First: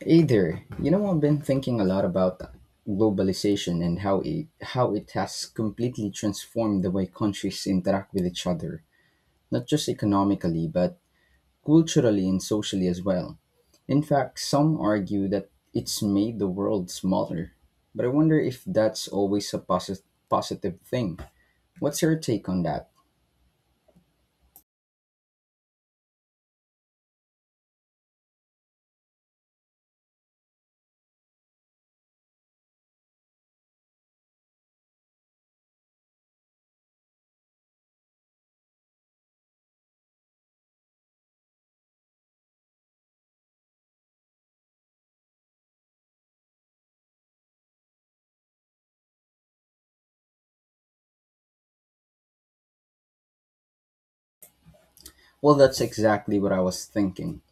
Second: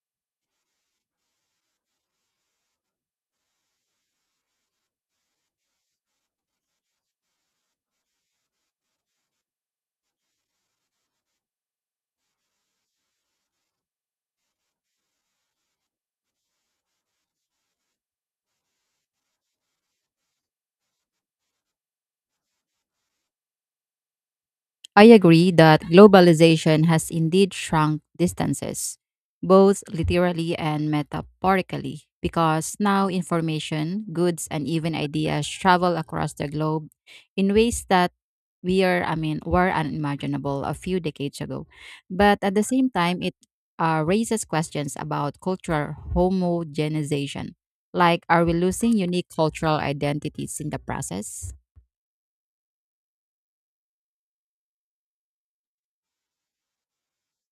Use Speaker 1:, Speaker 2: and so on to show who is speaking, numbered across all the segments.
Speaker 1: Hey there. You know, I've been thinking a lot about globalization and how it has completely transformed the way countries interact with each other, not just economically, but culturally and socially as well. In fact, some argue that it's made the world smaller, but I wonder if that's always a positive thing. What's your take on that?
Speaker 2: I agree that globalization has indeed shrunk distances, both literally and metaphorically, because now information, goods, and even ideas travel across the globe in ways that we are, I mean, were unimaginable a few decades ago. But at the same time, it raises questions about cultural homogenization. Like, are we losing unique cultural identities in the process?
Speaker 1: Well, that's exactly what I was thinking.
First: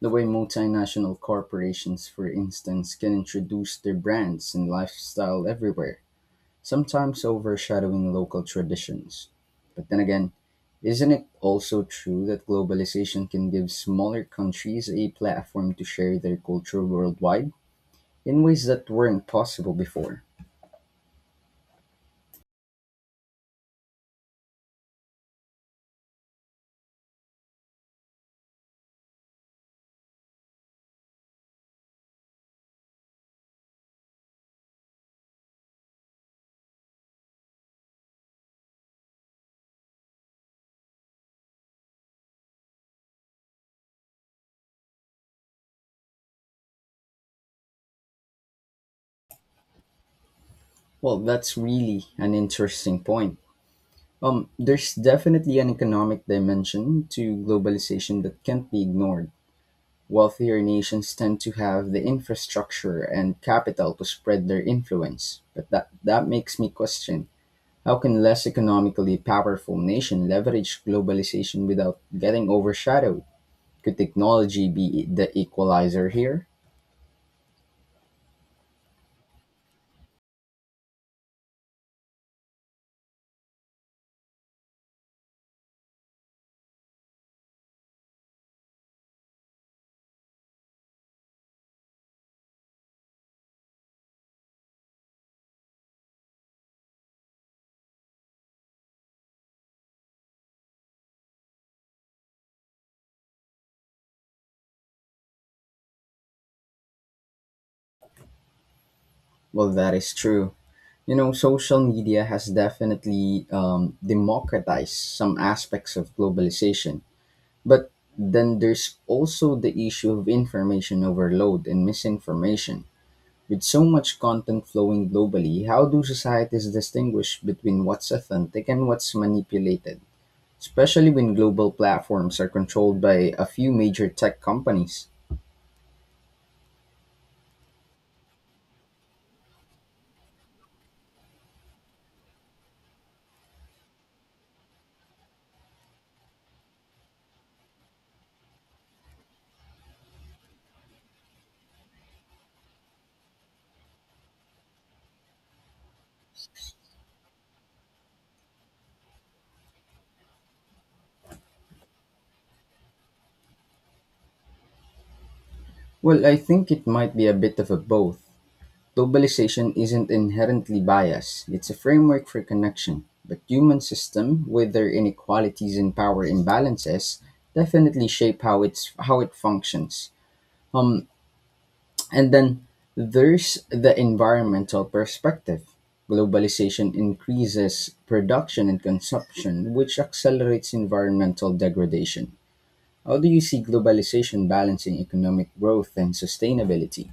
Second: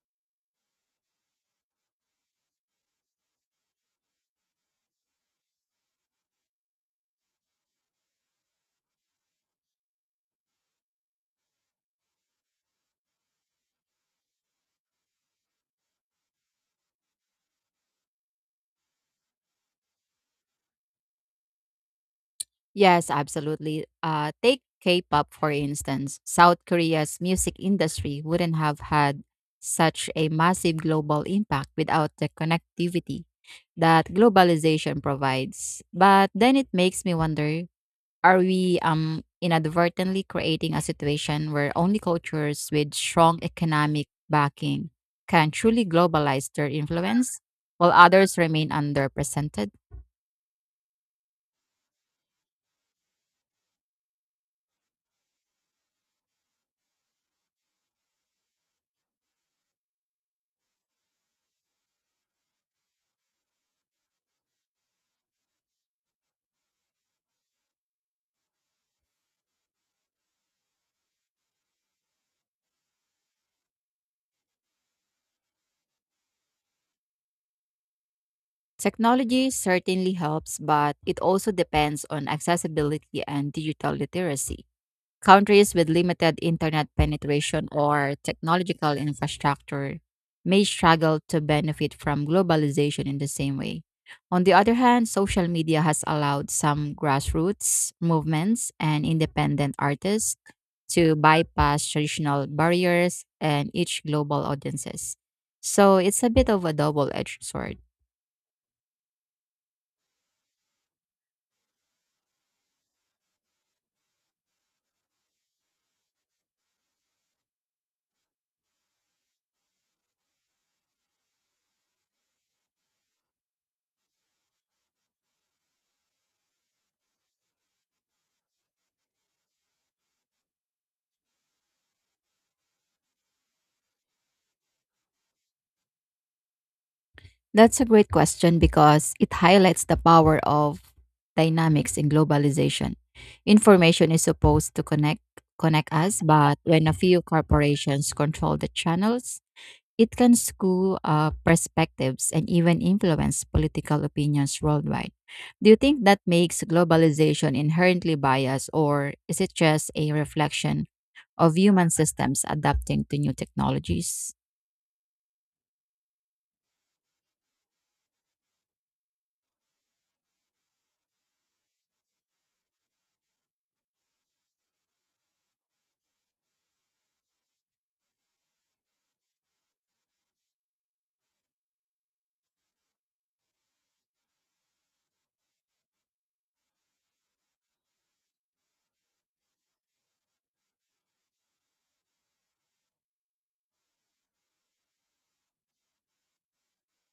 Speaker 1: The way multinational corporations, for instance, can introduce their brands and lifestyle everywhere, sometimes overshadowing local traditions. But then again, isn't it also true that globalization can give smaller countries a platform to share their culture worldwide in ways that weren't possible before?
Speaker 2: Yes, absolutely. Take K-pop for instance. South Korea's music industry wouldn't have had such a massive global impact without the connectivity that globalization provides. But then it makes me wonder: are we inadvertently creating a situation where only cultures with strong economic backing can truly globalize their influence, while others remain underrepresented?
Speaker 1: Well, that's really an interesting point. There's definitely an economic dimension to globalization that can't be ignored. Wealthier nations tend to have the infrastructure and capital to spread their influence, but that makes me question, how can less economically powerful nation leverage globalization without getting overshadowed? Could technology be the equalizer here?
Speaker 2: Technology certainly helps, but it also depends on accessibility and digital literacy. Countries with limited internet penetration or technological infrastructure may struggle to benefit from globalization in the same way. On the other hand, social media has allowed some grassroots movements and independent artists to bypass traditional barriers and reach global audiences. So it's a bit of a double edged sword.
Speaker 1: Well, that is true. You know, social media has definitely democratized some aspects of globalization, but then there's also the issue of information overload and misinformation. With so much content flowing globally, how do societies distinguish between what's authentic and what's manipulated? Especially when global platforms are controlled by a few major tech companies.
Speaker 2: That's a great question because it highlights the power of dynamics in globalization. Information is supposed to connect us, but when a few corporations control the channels, it can skew perspectives and even influence political opinions worldwide. Do you think that makes globalization inherently biased, or is it just a reflection of human systems adapting to new technologies?
Speaker 1: Well, I think it might be a bit of a both. Globalization isn't inherently biased, it's a framework for connection. But human system, with their inequalities and power imbalances, definitely shape how it functions. And then there's the environmental perspective. Globalization increases production and consumption, which accelerates environmental degradation. How do you see globalization balancing economic growth and sustainability?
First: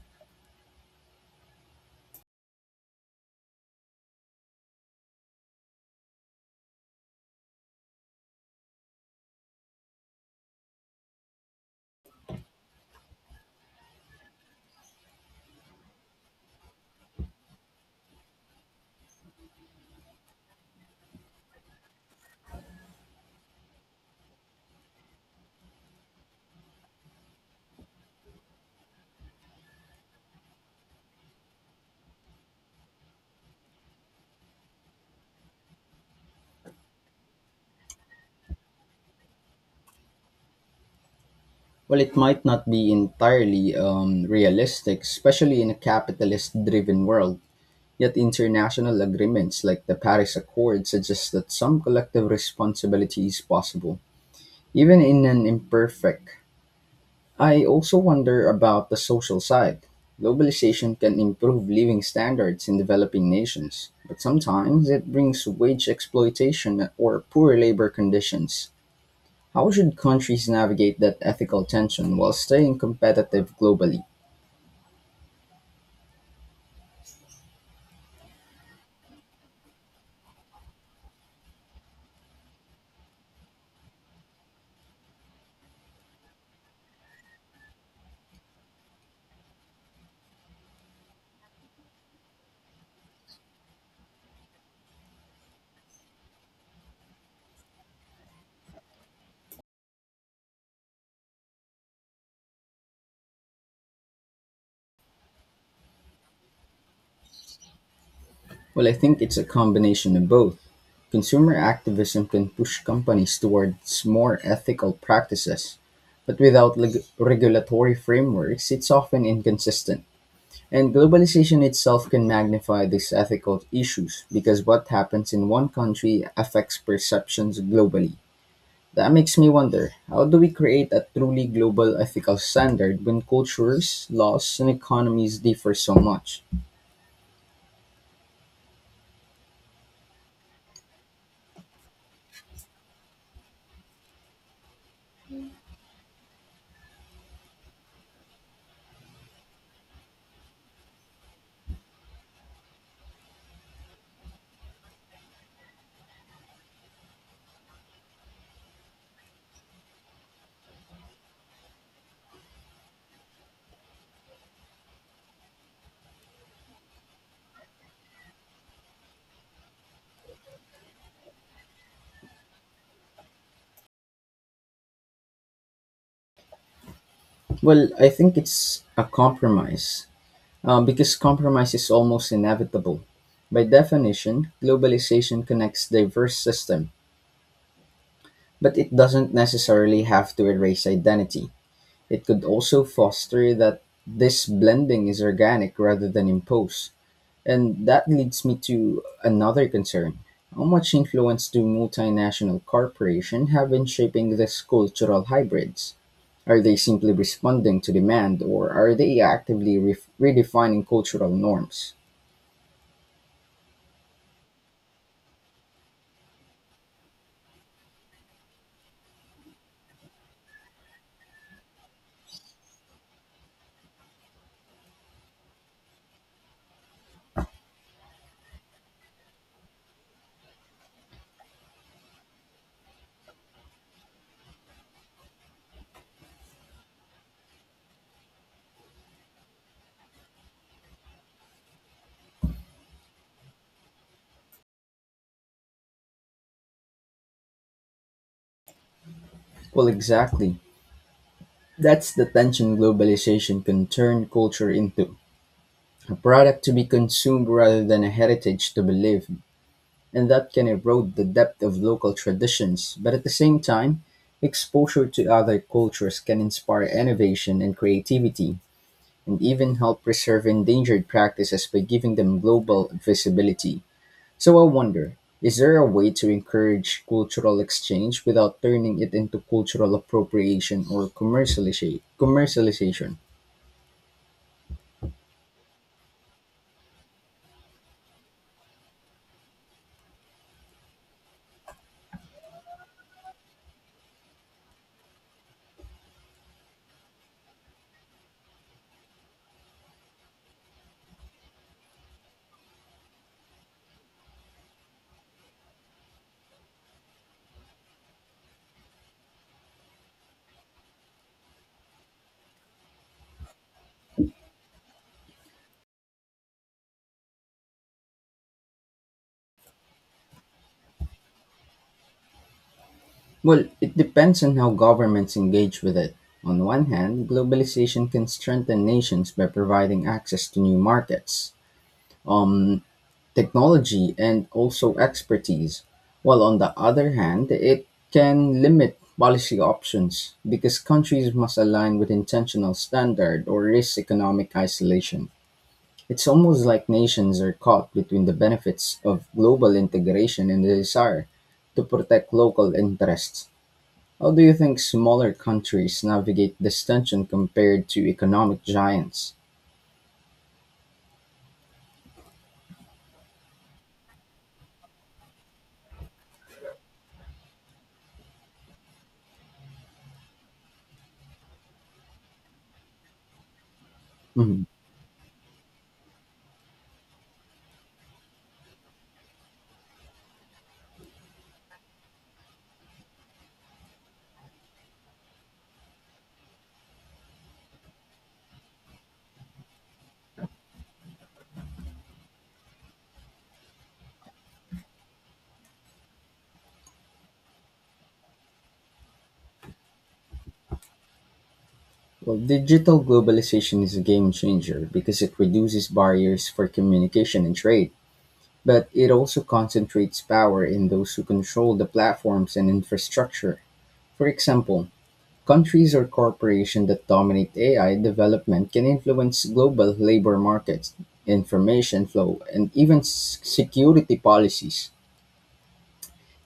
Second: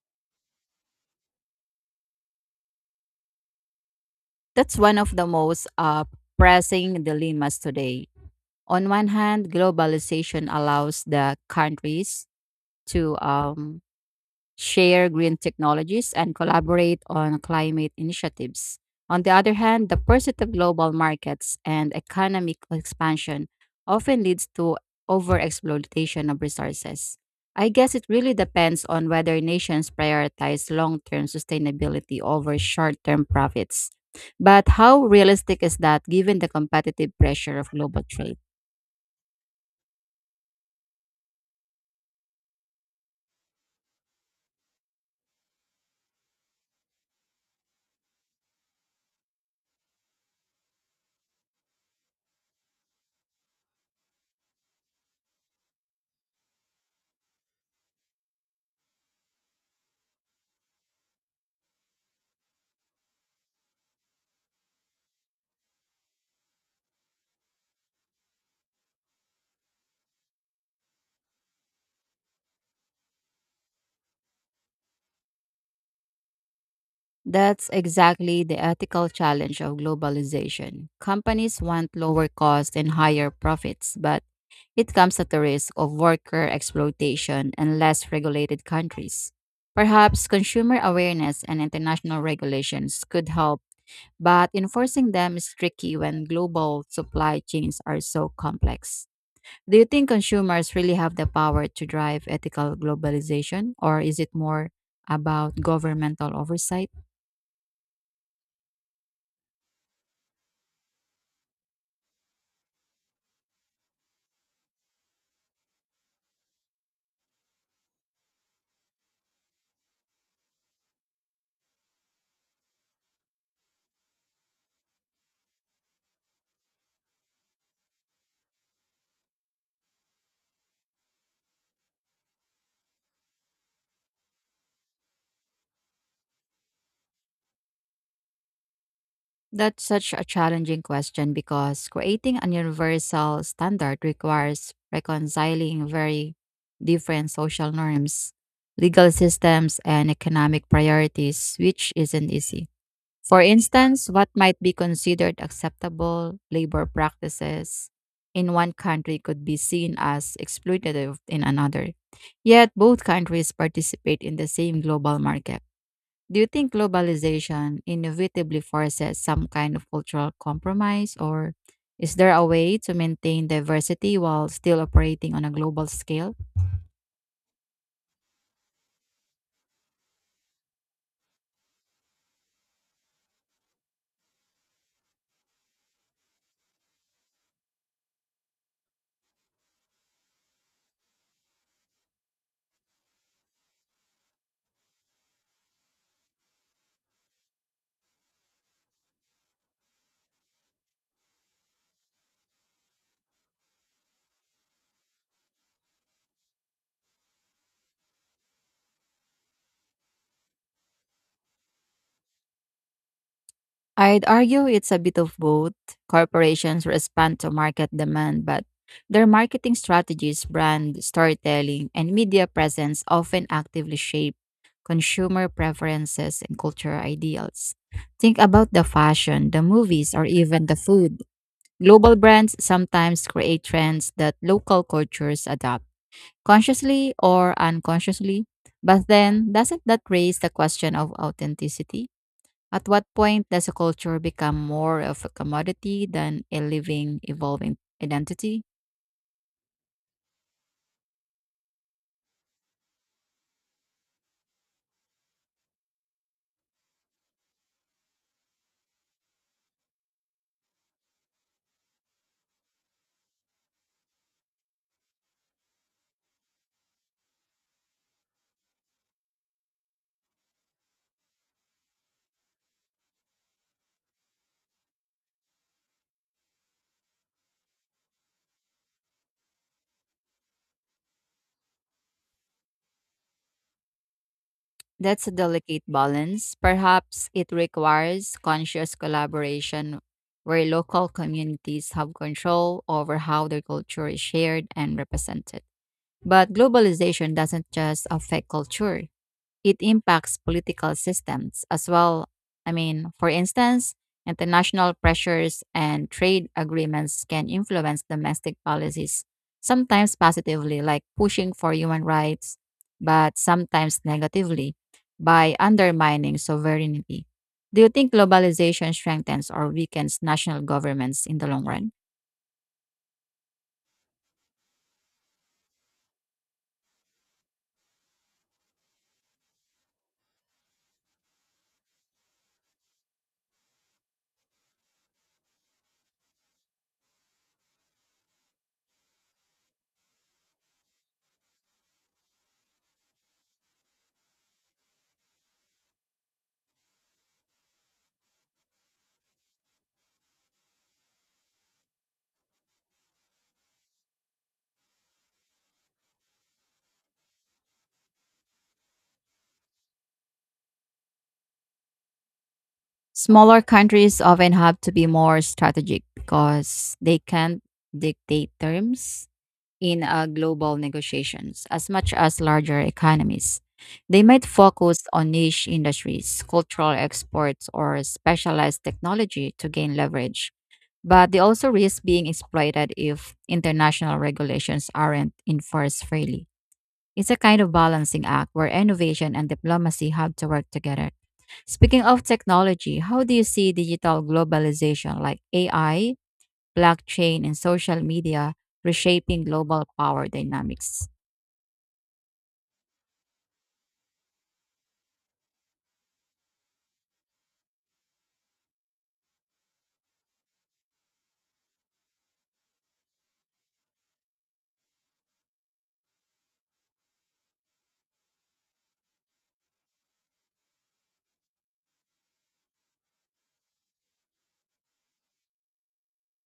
Speaker 2: That's one of the most pressing dilemmas today. On one hand, globalization allows the countries to share green technologies, and collaborate on climate initiatives. On the other hand, the pursuit of global markets and economic expansion often leads to overexploitation of resources. I guess it really depends on whether nations prioritize long term sustainability over short term profits. But how realistic is that given the competitive pressure of global trade?
Speaker 1: Well, it might not be entirely realistic, especially in a capitalist driven world. Yet, international agreements like the Paris Accord suggest that some collective responsibility is possible, even in an imperfect. I also wonder about the social side. Globalization can improve living standards in developing nations, but sometimes it brings wage exploitation or poor labor conditions. How should countries navigate that ethical tension while staying competitive globally?
Speaker 2: That's exactly the ethical challenge of globalization. Companies want lower costs and higher profits, but it comes at the risk of worker exploitation in less regulated countries. Perhaps consumer awareness and international regulations could help, but enforcing them is tricky when global supply chains are so complex. Do you think consumers really have the power to drive ethical globalization, or is it more about governmental oversight?
Speaker 1: Well, I think it's a combination of both. Consumer activism can push companies towards more ethical practices, but without regulatory frameworks, it's often inconsistent. And globalization itself can magnify these ethical issues because what happens in one country affects perceptions globally. That makes me wonder, how do we create a truly global ethical standard when cultures, laws, and economies differ so much?
Speaker 2: That's such a challenging question because creating an universal standard requires reconciling very different social norms, legal systems, and economic priorities, which isn't easy. For instance, what might be considered acceptable labor practices in one country could be seen as exploitative in another. Yet, both countries participate in the same global market. Do you think globalization inevitably forces some kind of cultural compromise, or is there a way to maintain diversity while still operating on a global scale?
Speaker 1: Well, I think it's a compromise because compromise is almost inevitable. By definition, globalization connects diverse systems, but it doesn't necessarily have to erase identity. It could also foster that this blending is organic rather than imposed. And that leads me to another concern. How much influence do multinational corporations have in shaping these cultural hybrids? Are they simply responding to demand, or are they actively redefining cultural norms?
Speaker 2: I'd argue it's a bit of both. Corporations respond to market demand, but their marketing strategies, brand storytelling, and media presence often actively shape consumer preferences and cultural ideals. Think about the fashion, the movies, or even the food. Global brands sometimes create trends that local cultures adopt, consciously or unconsciously. But then, doesn't that raise the question of authenticity? At what point does a culture become more of a commodity than a living, evolving identity?
Speaker 1: Well, exactly. That's the tension. Globalization can turn culture into a product to be consumed rather than a heritage to be lived, and that can erode the depth of local traditions. But at the same time, exposure to other cultures can inspire innovation and creativity, and even help preserve endangered practices by giving them global visibility. So I wonder, is there a way to encourage cultural exchange without turning it into cultural appropriation or commercialization?
Speaker 2: That's a delicate balance. Perhaps it requires conscious collaboration where local communities have control over how their culture is shared and represented. But globalization doesn't just affect culture, it impacts political systems as well. I mean, for instance, international pressures and trade agreements can influence domestic policies, sometimes positively, like pushing for human rights, but sometimes negatively, by undermining sovereignty. Do you think globalization strengthens or weakens national governments in the long run?
Speaker 1: Well, it depends on how governments engage with it. On one hand, globalization can strengthen nations by providing access to new markets, um, technology, and also expertise. While on the other hand, it can limit policy options because countries must align with intentional standard or risk economic isolation. It's almost like nations are caught between the benefits of global integration and the desire to protect local interests. How do you think smaller countries navigate this tension compared to economic giants?
Speaker 2: Smaller countries often have to be more strategic because they can't dictate terms in global negotiations as much as larger economies. They might
Speaker 1: Mhm.
Speaker 2: focus on niche industries, cultural exports, or specialized technology to gain leverage, but they also risk being exploited if international regulations aren't enforced freely. It's a kind of balancing act where innovation and diplomacy have to work together. Speaking of technology, how do you see digital globalization like AI, blockchain, and social media reshaping global power dynamics?
Speaker 1: Well, digital globalization is a game changer because it reduces barriers for communication and trade, but it also concentrates power in those who control the platforms and infrastructure. For example, countries or corporations that dominate AI development can influence global labor markets, information flow, and even security policies.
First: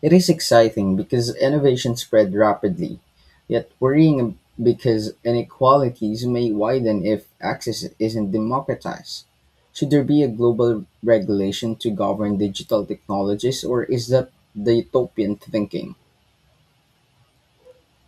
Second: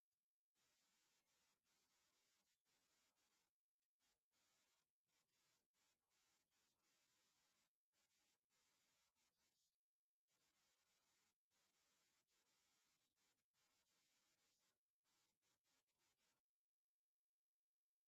Speaker 1: It is exciting because innovation spread rapidly, yet worrying because inequalities may widen if access isn't democratized. Should there be a global regulation to govern digital technologies, or is that the utopian thinking?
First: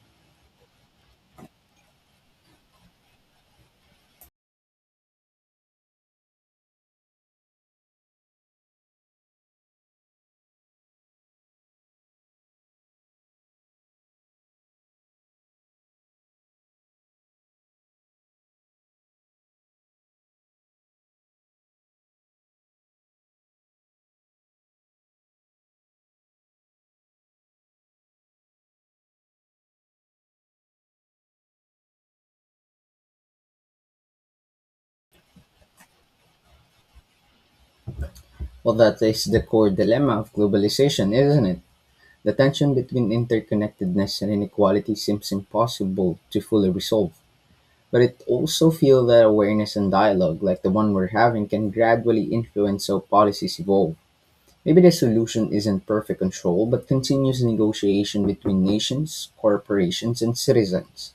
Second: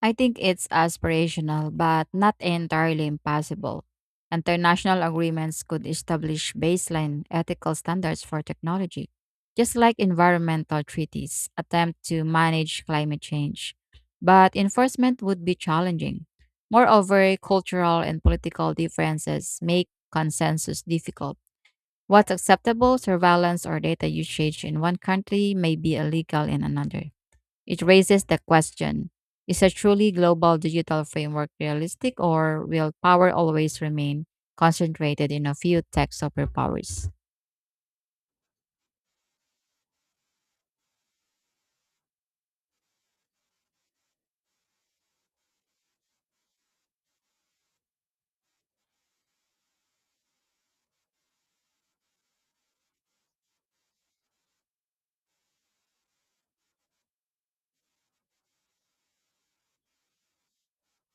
Speaker 2: I think it's aspirational, but not entirely impossible. International agreements could establish baseline ethical standards for technology, just like environmental treaties attempt to manage climate change. But enforcement would be challenging. Moreover, cultural and political differences make consensus difficult. What's acceptable surveillance or data usage in one country may be illegal in another. It raises the question: is a truly global digital framework realistic, or will power always remain concentrated in a few tech superpowers?
Speaker 1: Well, that is the core dilemma of globalization, isn't it? The tension between interconnectedness and inequality seems impossible to fully resolve, but it also feel that awareness and dialogue like the one we're having can gradually influence how policies evolve. Maybe the solution isn't perfect control, but continuous negotiation between nations, corporations, and citizens.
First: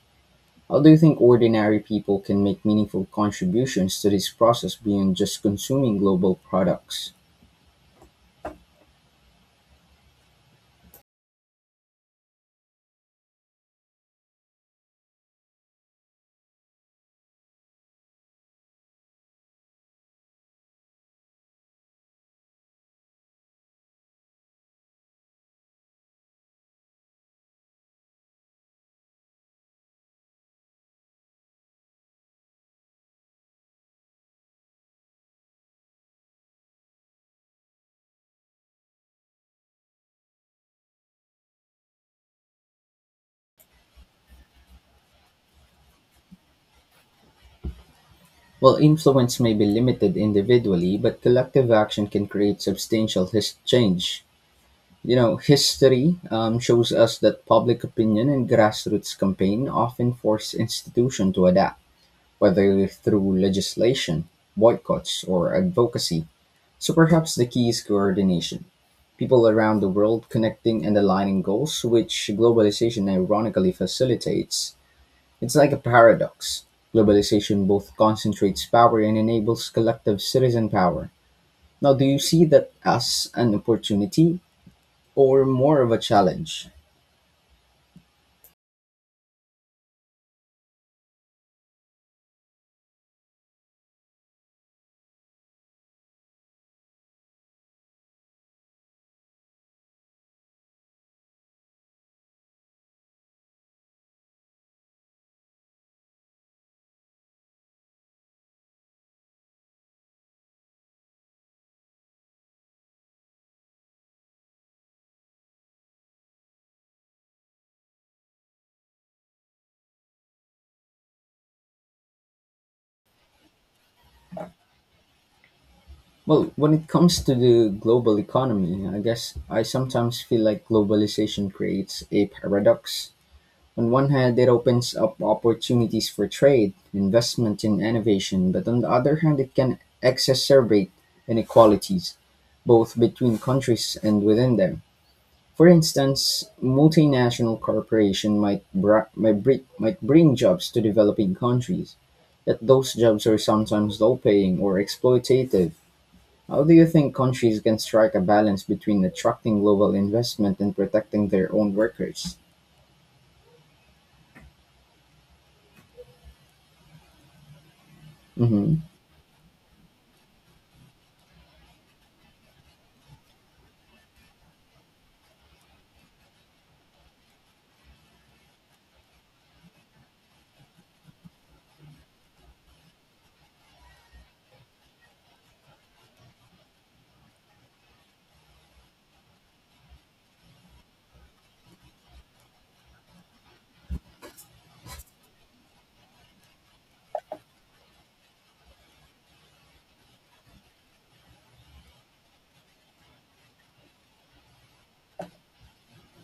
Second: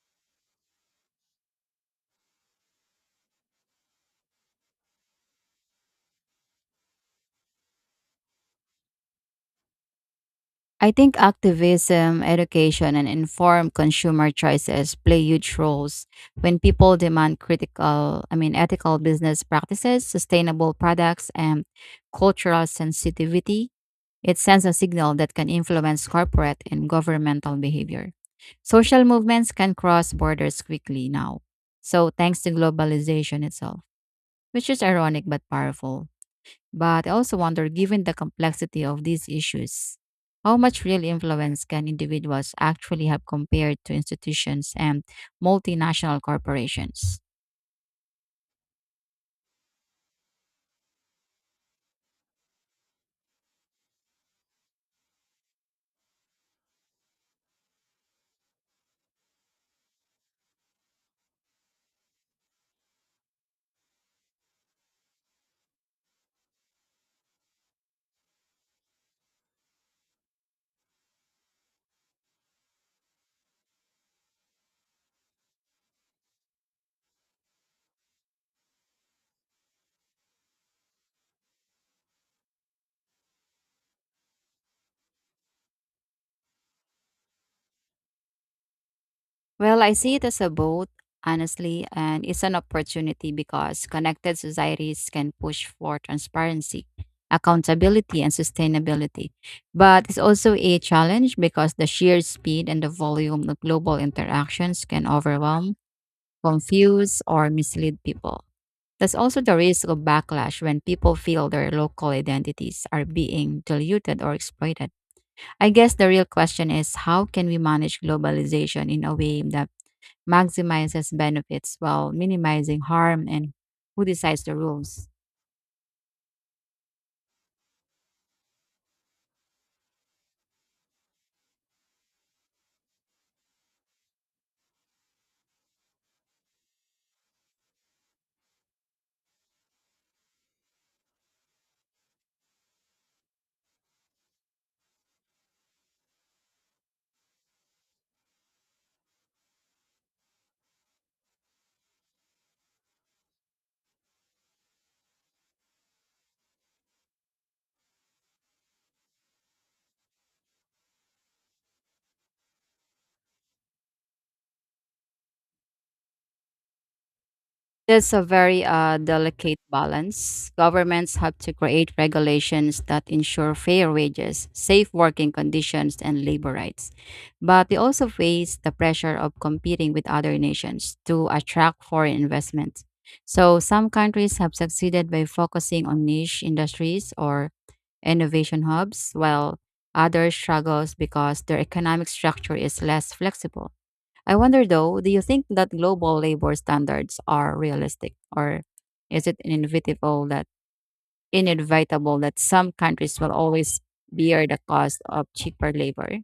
Speaker 1: How do you think ordinary people can make meaningful contributions to this process beyond just consuming global products?
Speaker 2: I think activism, education, and informed consumer choices play huge roles. When people demand ethical business practices, sustainable products, and cultural sensitivity, it sends a signal that can influence corporate and governmental behavior. Social movements can cross borders quickly now. So, thanks to globalization itself, which is ironic but powerful. But I also wonder, given the complexity of these issues, how much real influence can individuals actually have compared to institutions and multinational corporations?
Speaker 1: While influence may be limited individually, but collective action can create substantial change. You know, history shows us that public opinion and grassroots campaign often force institutions to adapt, whether through legislation, boycotts, or advocacy. So perhaps the key is coordination. People around the world connecting and aligning goals, which globalization ironically facilitates. It's like a paradox. Globalization both concentrates power and enables collective citizen power. Now, do you see that as an opportunity or more of a challenge?
Speaker 2: Well, I see it as a both, honestly, and it's an opportunity because connected societies can push for transparency, accountability, and sustainability. But it's also a challenge because the sheer speed and the volume of global interactions can overwhelm, confuse, or mislead people. There's also the risk of backlash when people feel their local identities are being diluted or exploited. I guess the real question is how can we manage globalization in a way that maximizes benefits while minimizing harm, and who decides the rules?
Speaker 1: Well, when it comes to the global economy, I guess I sometimes feel like globalization creates a paradox. On one hand, it opens up opportunities for trade, investment, and innovation, but on the other hand, it can exacerbate inequalities, both between countries and within them. For instance, multinational corporation might bring jobs to developing countries, yet those jobs are sometimes low-paying or exploitative. How do you think countries can strike a balance between attracting global investment and protecting their own workers?
Speaker 2: It's a very
Speaker 1: Hmm.
Speaker 2: delicate balance. Governments have to create regulations that ensure fair wages, safe working conditions, and labor rights. But they also face the pressure of competing with other nations to attract foreign investment. So some countries have succeeded by focusing on niche industries or innovation hubs, while others struggles because their economic structure is less flexible. I wonder though, do you think that global labor standards are realistic or is it inevitable that some countries will always bear the cost of cheaper labor?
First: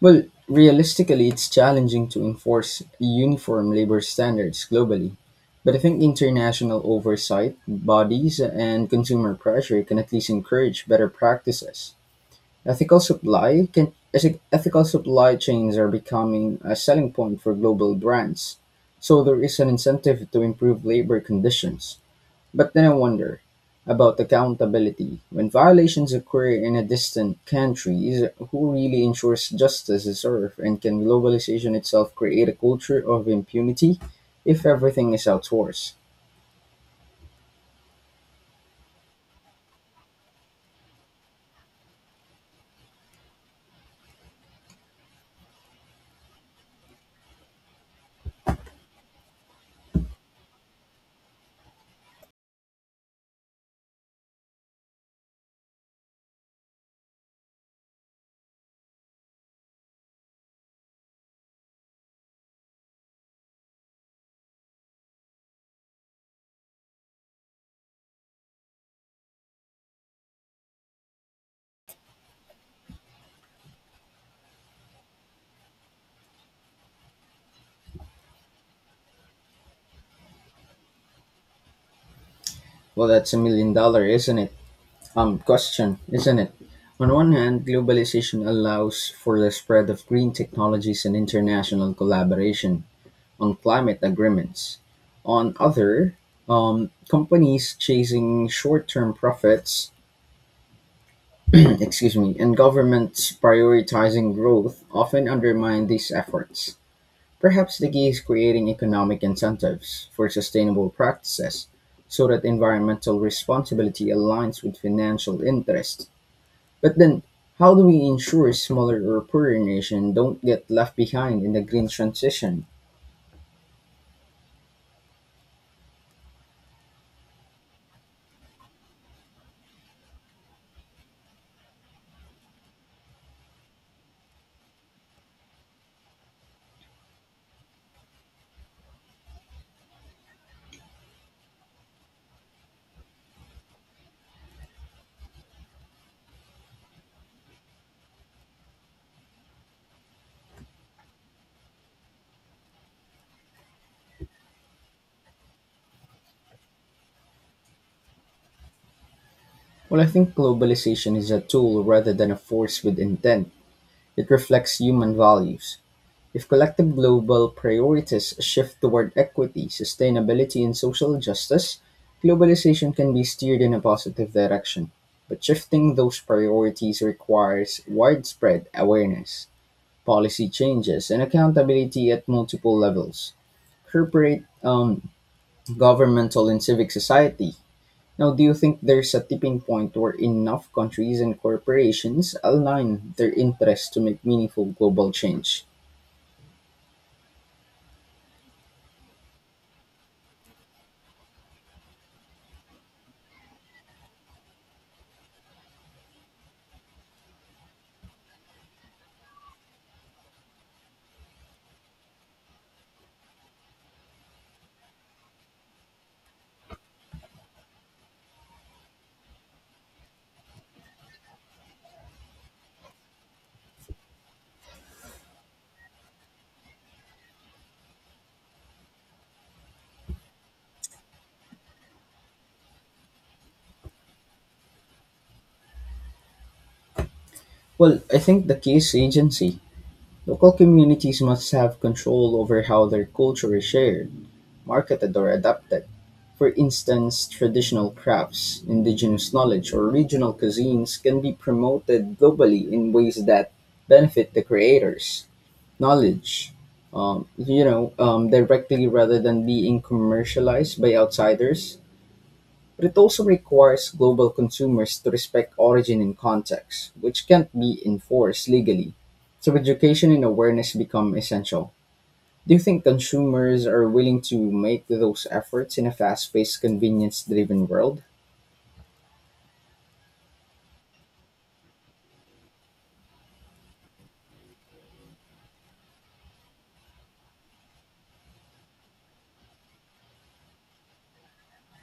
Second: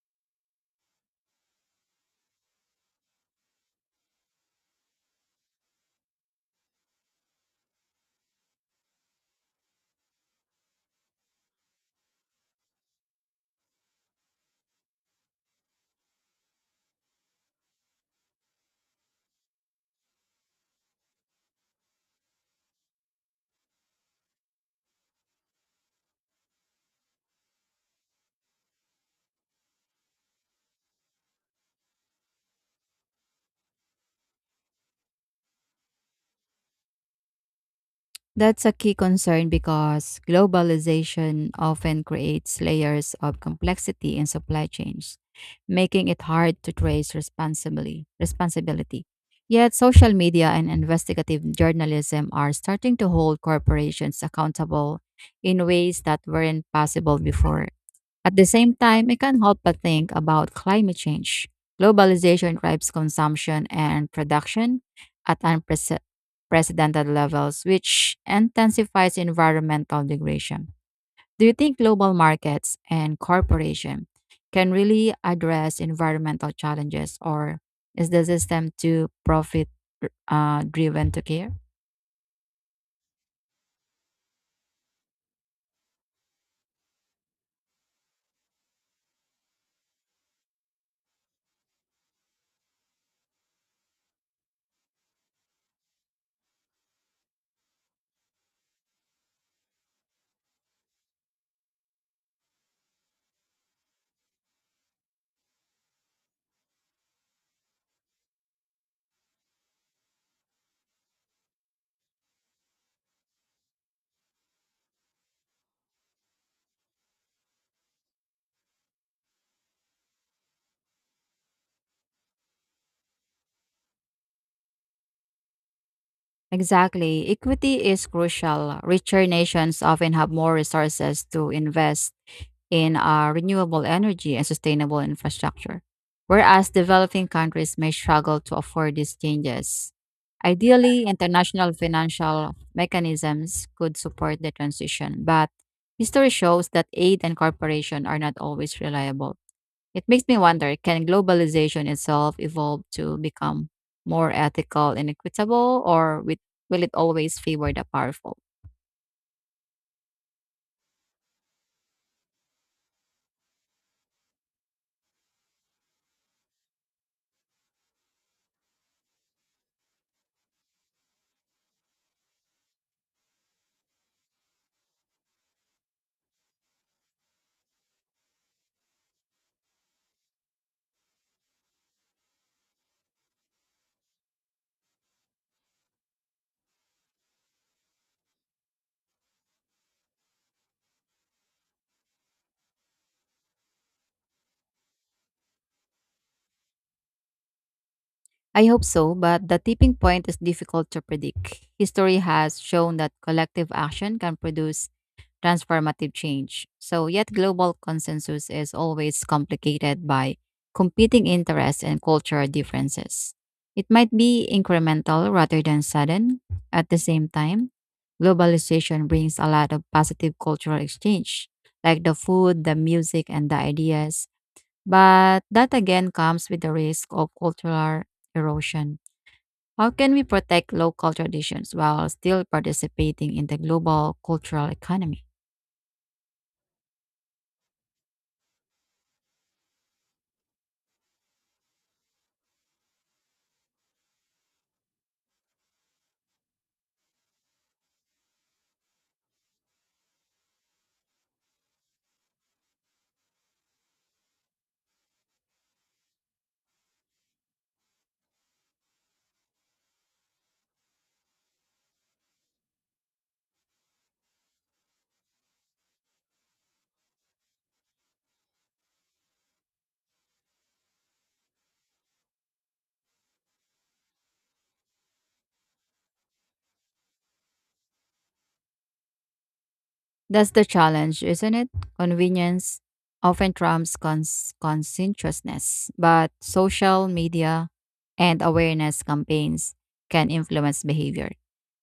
Speaker 1: Well, realistically, it's challenging to enforce uniform labor standards globally. But I think international oversight, bodies, and consumer pressure can at least encourage better practices. Ethical supply chains are becoming a selling point for global brands, so there is an incentive to improve labor conditions. But then I wonder about accountability. When violations occur in a distant country, who really ensures justice is served? And can globalization itself create a culture of impunity if everything is outsourced?
Speaker 2: That's a key concern because globalization often creates layers of complexity in supply chains, making it hard to responsibility. Yet social media and investigative journalism are starting to hold corporations accountable in ways that weren't possible before. At the same time, I can't help but think about climate change. Globalization drives consumption and production at unprecedented levels, which intensifies environmental degradation. Do you think global markets and corporations can really address environmental challenges, or is the system too profit driven to care?
Speaker 1: Well, that's a million dollar, isn't it? Question, isn't it? On one hand, globalization allows for the spread of green technologies and international collaboration. On climate agreements. On other, companies chasing short-term profits, excuse me, and governments prioritizing growth often undermine these efforts. Perhaps the key is creating economic incentives for sustainable practices so that environmental responsibility aligns with financial interest. But then, how do we ensure smaller or poorer nations don't get left behind in the green transition?
Speaker 2: Exactly. Equity is crucial. Richer nations often have more resources to invest in renewable energy and sustainable infrastructure, whereas developing countries may struggle to afford these changes. Ideally, international financial mechanisms could support the transition, but history shows that aid and cooperation are not always reliable. It makes me wonder: can globalization itself evolve to become more ethical and equitable, or will it always favor the powerful?
Speaker 1: Well, I think globalization is a tool rather than a force with intent. It reflects human values. If collective global priorities shift toward equity, sustainability, and social justice, globalization can be steered in a positive direction. But shifting those priorities requires widespread awareness, policy changes, and accountability at multiple levels: corporate, governmental, and civic society. Now, do you think there's a tipping point where enough countries and corporations align their interests to make meaningful global change?
Speaker 2: I hope so, but the tipping point is difficult to predict. History has shown that collective action can produce transformative change. So, yet global consensus is always complicated by competing interests and cultural differences. It might be incremental rather than sudden. At the same time, globalization brings a lot of positive cultural exchange, like the food, the music, and the ideas. But that again comes with the risk of cultural erosion. How can we protect local traditions while still participating in the global cultural economy?
Speaker 1: Well, I think the key is agency. Local communities must have control over how their culture is shared, marketed, or adapted. For instance, traditional crafts, indigenous knowledge, or regional cuisines can be promoted globally in ways that benefit the creators. knowledge, you know, directly rather than being commercialized by outsiders. But it also requires global consumers to respect origin and context, which can't be enforced legally. So education and awareness become essential. Do you think consumers are willing to make those efforts in a fast-paced, convenience-driven world?
Speaker 2: That's the challenge, isn't it? Convenience often trumps conscientiousness, but social media and awareness campaigns can influence behavior.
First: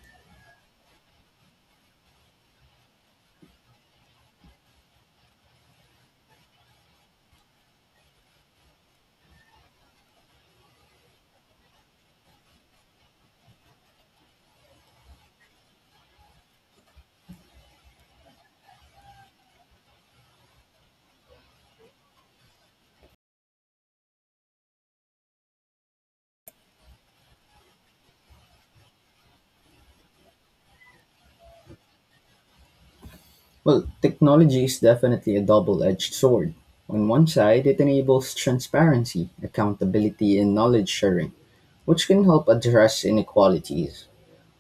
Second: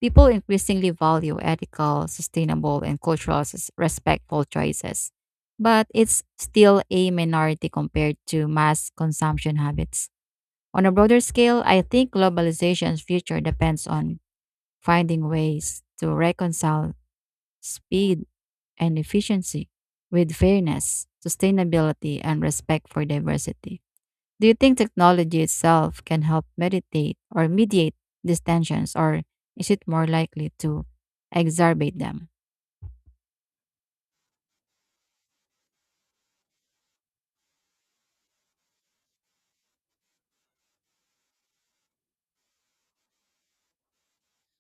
Speaker 2: People increasingly value ethical, sustainable, and cultural respectful choices, but it's still a minority compared to mass consumption habits. On a broader scale, I think globalization's future depends on finding ways to reconcile speed and efficiency with fairness, sustainability, and respect for diversity. Do you think technology itself can help meditate or mediate these tensions, or is it more likely to exacerbate them?
Speaker 1: Well, technology is definitely a double edged sword. On one side, it enables transparency, accountability, and knowledge sharing, which can help address inequalities.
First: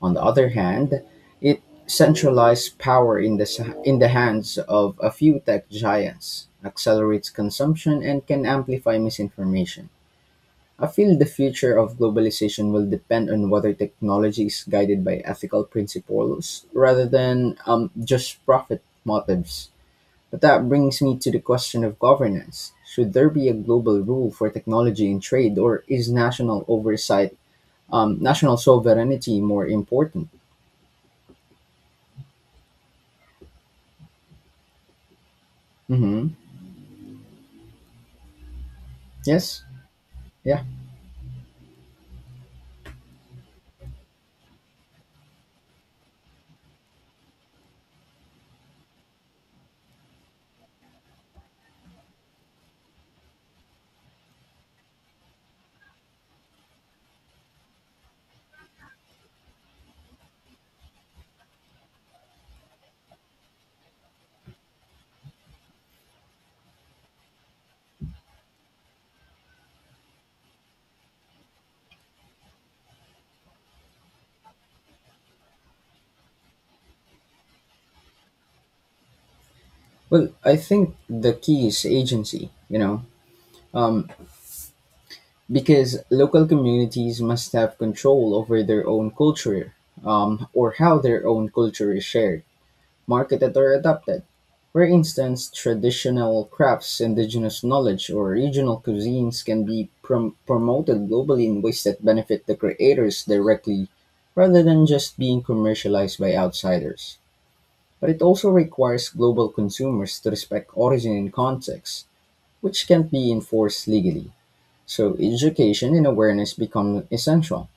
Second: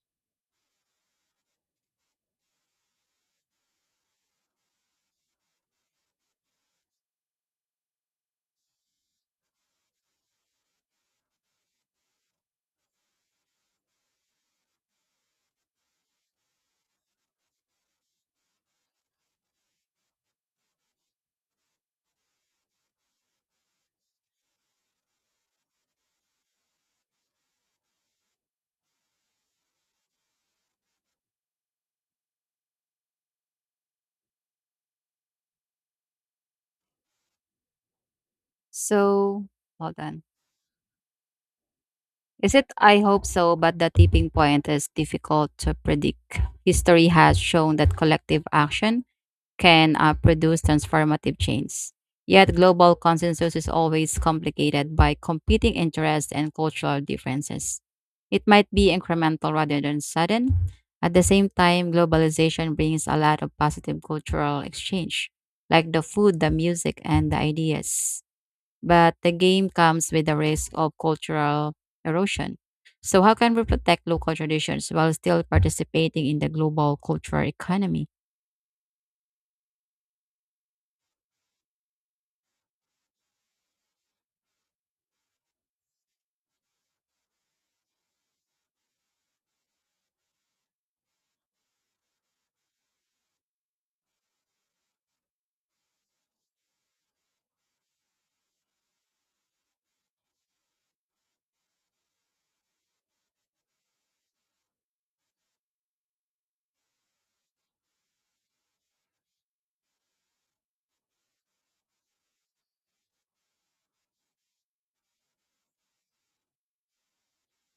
Speaker 1: On the other hand, it centralizes power in the hands of a few tech giants, accelerates consumption, and can amplify misinformation. I feel the future of globalization will depend on whether technology is guided by ethical principles rather than just profit motives. But that brings me to the question of governance. Should there be a global rule for technology and trade, or is national oversight, national sovereignty more important? Hmm.
Speaker 2: So,
Speaker 1: Yes.
Speaker 2: hold on.
Speaker 1: Yeah.
Speaker 2: Is it? I hope so, but the tipping point is difficult to predict. History has shown that collective action can produce transformative change. Yet, global consensus is always complicated by competing interests and cultural differences. It might be incremental rather than sudden. At the same time, globalization brings a lot of positive cultural exchange, like the food, the music, and the ideas. But the game comes with the risk of cultural erosion. So, how can we protect local traditions while still participating in the global cultural economy?
Speaker 1: Well, I think the key is agency, you know, um, because local communities must have control over their own culture, or how their own culture is shared, marketed or adapted. For instance, traditional crafts, indigenous knowledge, or regional cuisines can be promoted globally in ways that benefit the creators directly rather than just being commercialized by outsiders. But it also requires global consumers to respect origin and context, which can't be enforced legally. So education and awareness become essential.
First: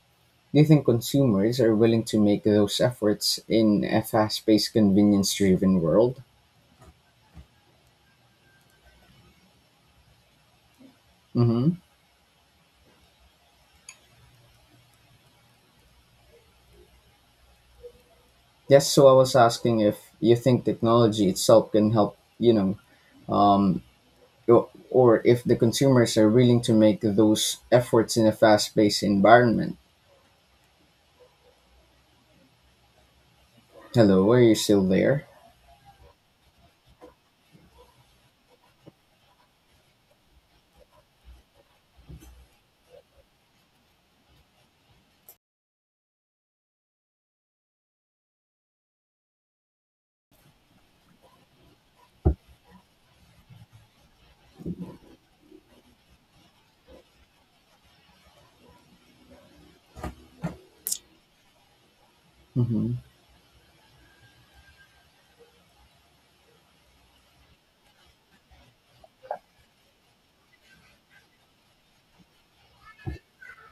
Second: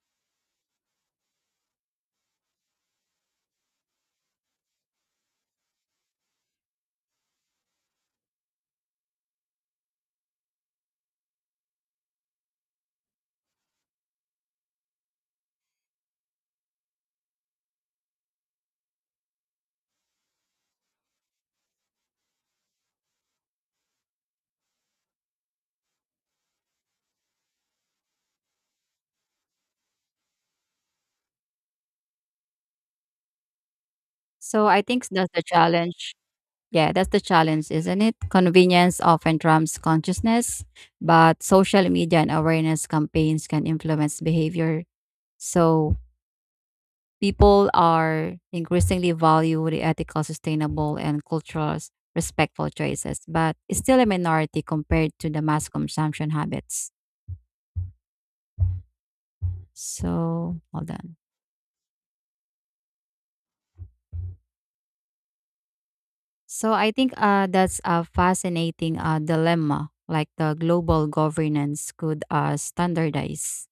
Speaker 1: Do you think consumers are willing to make those efforts in a fast-paced, convenience-driven world? Mm-hmm. Yes, so I was asking if you think technology itself can help, you know, um, or if the consumers are willing to make those efforts in a fast-paced environment. Hello, are you
Speaker 2: So
Speaker 1: still
Speaker 2: I think
Speaker 1: there?
Speaker 2: that's the challenge. Yeah, that's the challenge, isn't it? Convenience often trumps consciousness, but social media and awareness campaigns can influence behavior. So people are increasingly value the ethical, sustainable, and cultural respectful choices, but it's still a minority compared to the mass consumption habits. So hold on.
Speaker 1: Mm-hmm.
Speaker 2: So I think that's a fascinating dilemma. Like the global governance could standardize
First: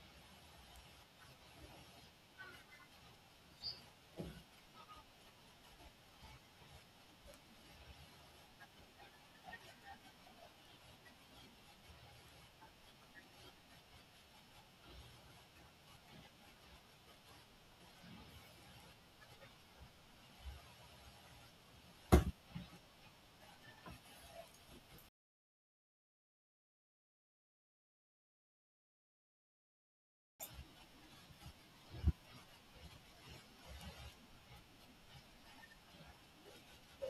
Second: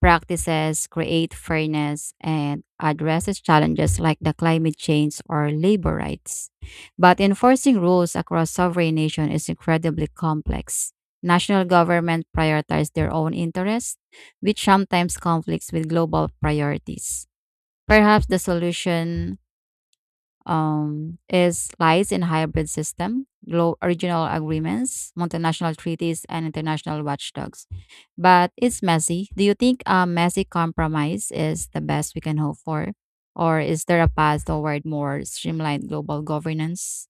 Speaker 2: practices, create fairness, and addresses challenges like the climate change or labor rights. But enforcing rules across sovereign nation is incredibly complex. National government prioritize their own interests, which sometimes conflicts with global priorities. Perhaps the solution is lies in hybrid system, low original agreements, multinational treaties, and international watchdogs. But it's messy. Do you think a messy compromise is the best we can hope for? Or is there a path toward more streamlined global governance?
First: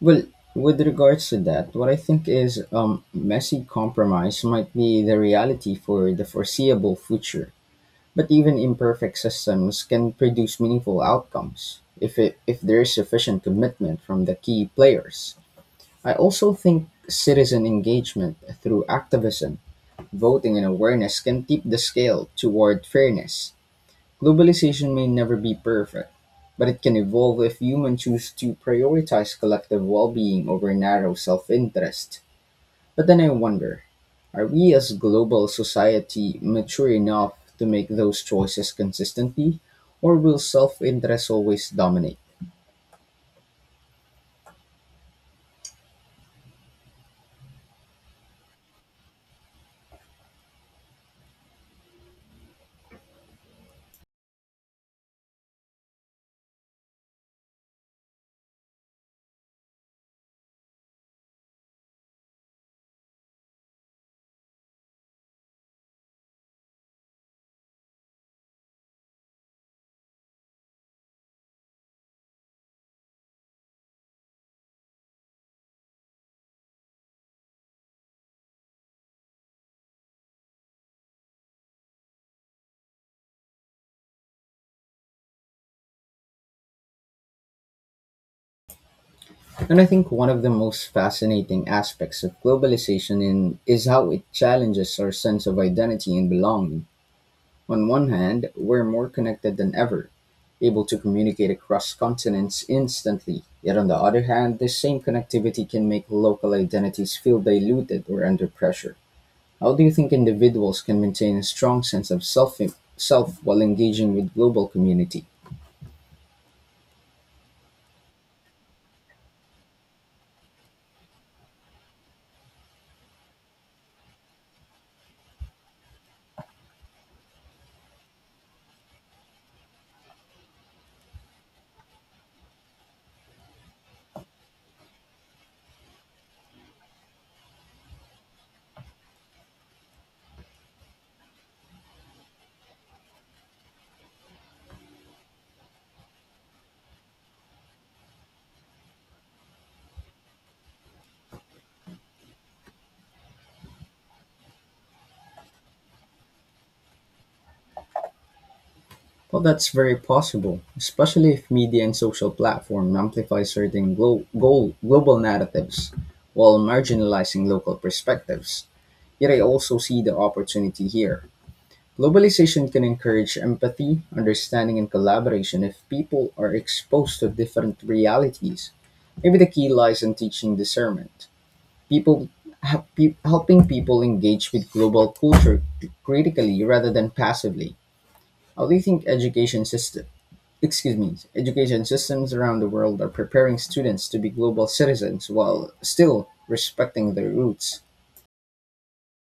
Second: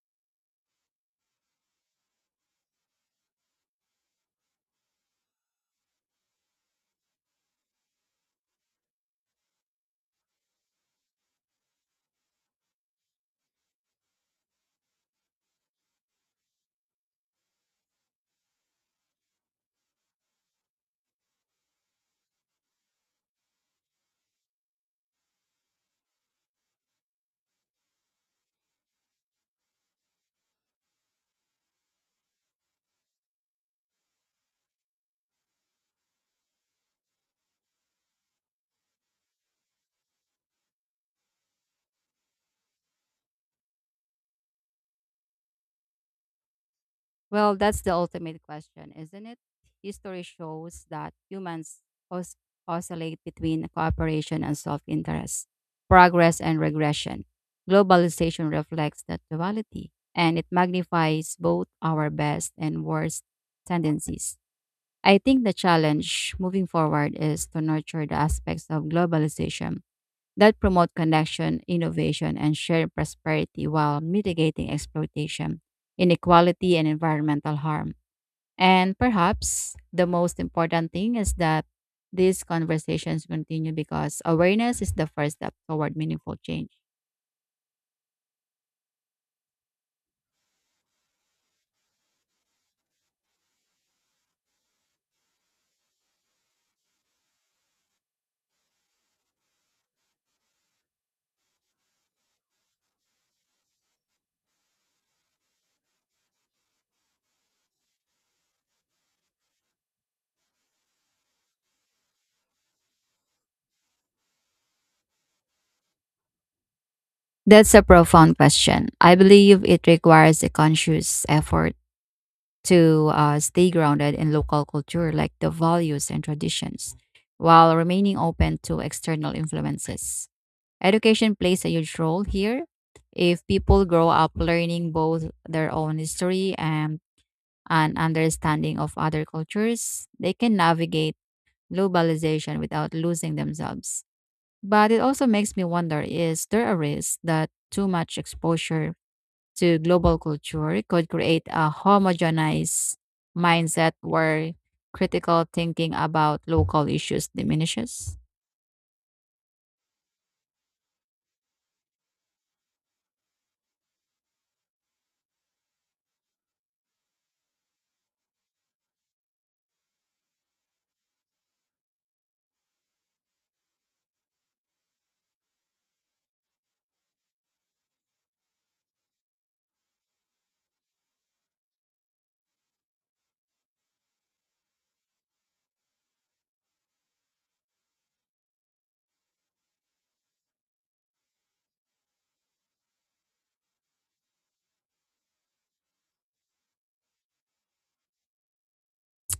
Speaker 1: Well, with regards to that, what I think is messy compromise might be the reality for the foreseeable future. But even imperfect systems can produce meaningful outcomes if there is sufficient commitment from the key players. I also think citizen engagement through activism, voting and awareness can tip the scale toward fairness. Globalization may never be perfect, but it can evolve if humans choose to prioritize collective well-being over narrow self-interest. But then I wonder, are we as global society mature enough to make those choices consistently, or will self-interest always dominate?
Speaker 2: Well, that's the ultimate question, isn't it? History shows that humans os- oscillate between cooperation and self interest, progress and regression. Globalization reflects that duality and it magnifies both our best and worst tendencies. I think the challenge moving forward is to nurture the aspects of globalization that promote connection, innovation, and shared prosperity while mitigating exploitation, inequality, and environmental harm. And perhaps the most important thing is that these conversations continue because awareness is the first step toward meaningful change.
Speaker 1: And I think one of the most fascinating aspects of is how it challenges our sense of identity and belonging. On one hand, we're more connected than ever, able to communicate across continents instantly. Yet on the other hand, this same connectivity can make local identities feel diluted or under pressure. How do you think individuals can maintain a strong sense of self while engaging with global community?
Speaker 2: That's a profound question. I believe it requires a conscious effort to stay grounded in local culture, like the values and traditions, while remaining open to external influences. Education plays a huge role here. If people grow up learning both their own history and an understanding of other cultures, they can navigate globalization without losing themselves. But it also makes me wonder: is there a risk that too much exposure to global culture could create a homogenized mindset where critical thinking about local issues diminishes?
Speaker 1: Well, that's very possible, especially if media and social platforms amplify certain global narratives while marginalizing local perspectives. Yet I also see the opportunity here. Globalization can encourage empathy, understanding, and collaboration if people are exposed to different realities. Maybe the key lies in teaching discernment. People helping people engage with global culture critically rather than passively. How do you think education system. Excuse me. Education systems around the world are preparing students to be global citizens while still respecting their roots.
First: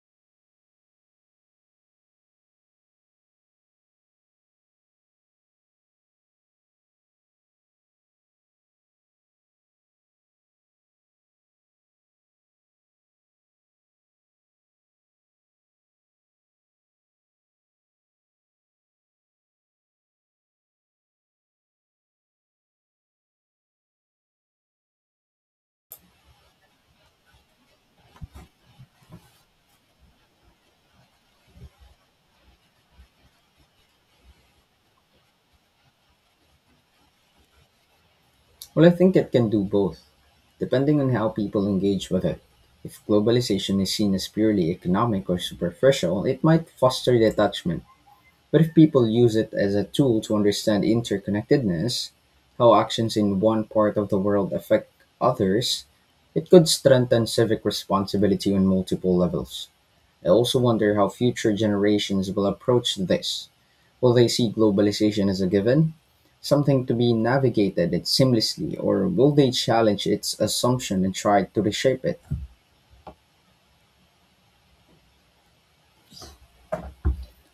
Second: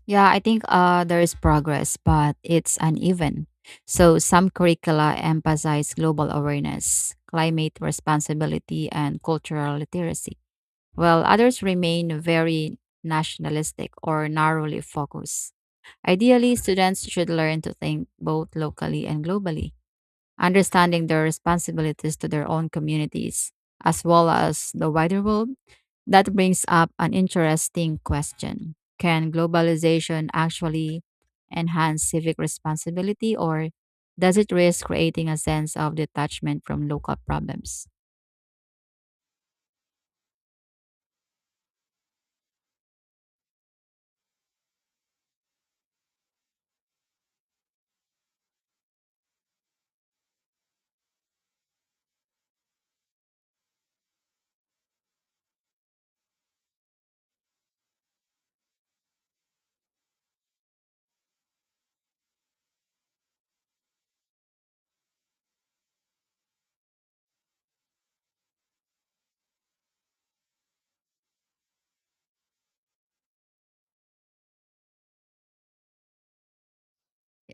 Speaker 2: Yeah, I think there is progress, but it's uneven. So, some curricula emphasize global awareness, climate responsibility, and cultural literacy, while others remain very nationalistic or narrowly focused. Ideally, students should learn to think both locally and globally, understanding their responsibilities to their own communities as well as the wider world. That brings up an interesting question. Can globalization actually enhance civic responsibility, or does it risk creating a sense of detachment from local problems?
Speaker 1: Well, I think it can do both, depending on how people engage with it. If globalization is seen as purely economic or superficial, it might foster detachment. But if people use it as a tool to understand interconnectedness, how actions in one part of the world affect others, it could strengthen civic responsibility on multiple levels. I also wonder how future generations will approach this. Will they see globalization as a given, something to be navigated it seamlessly, or will they challenge its assumption and try to reshape it?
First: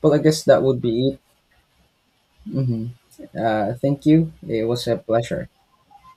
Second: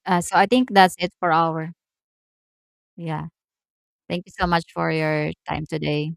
Speaker 1: Well, I
Speaker 2: So
Speaker 1: guess
Speaker 2: I
Speaker 1: that
Speaker 2: think
Speaker 1: would
Speaker 2: that's
Speaker 1: be
Speaker 2: it
Speaker 1: it.
Speaker 2: for our.
Speaker 1: Hmm.
Speaker 2: Yeah.
Speaker 1: Thank
Speaker 2: Thank
Speaker 1: you.
Speaker 2: you so
Speaker 1: It
Speaker 2: much
Speaker 1: was
Speaker 2: for
Speaker 1: a
Speaker 2: your
Speaker 1: pleasure.
Speaker 2: time today.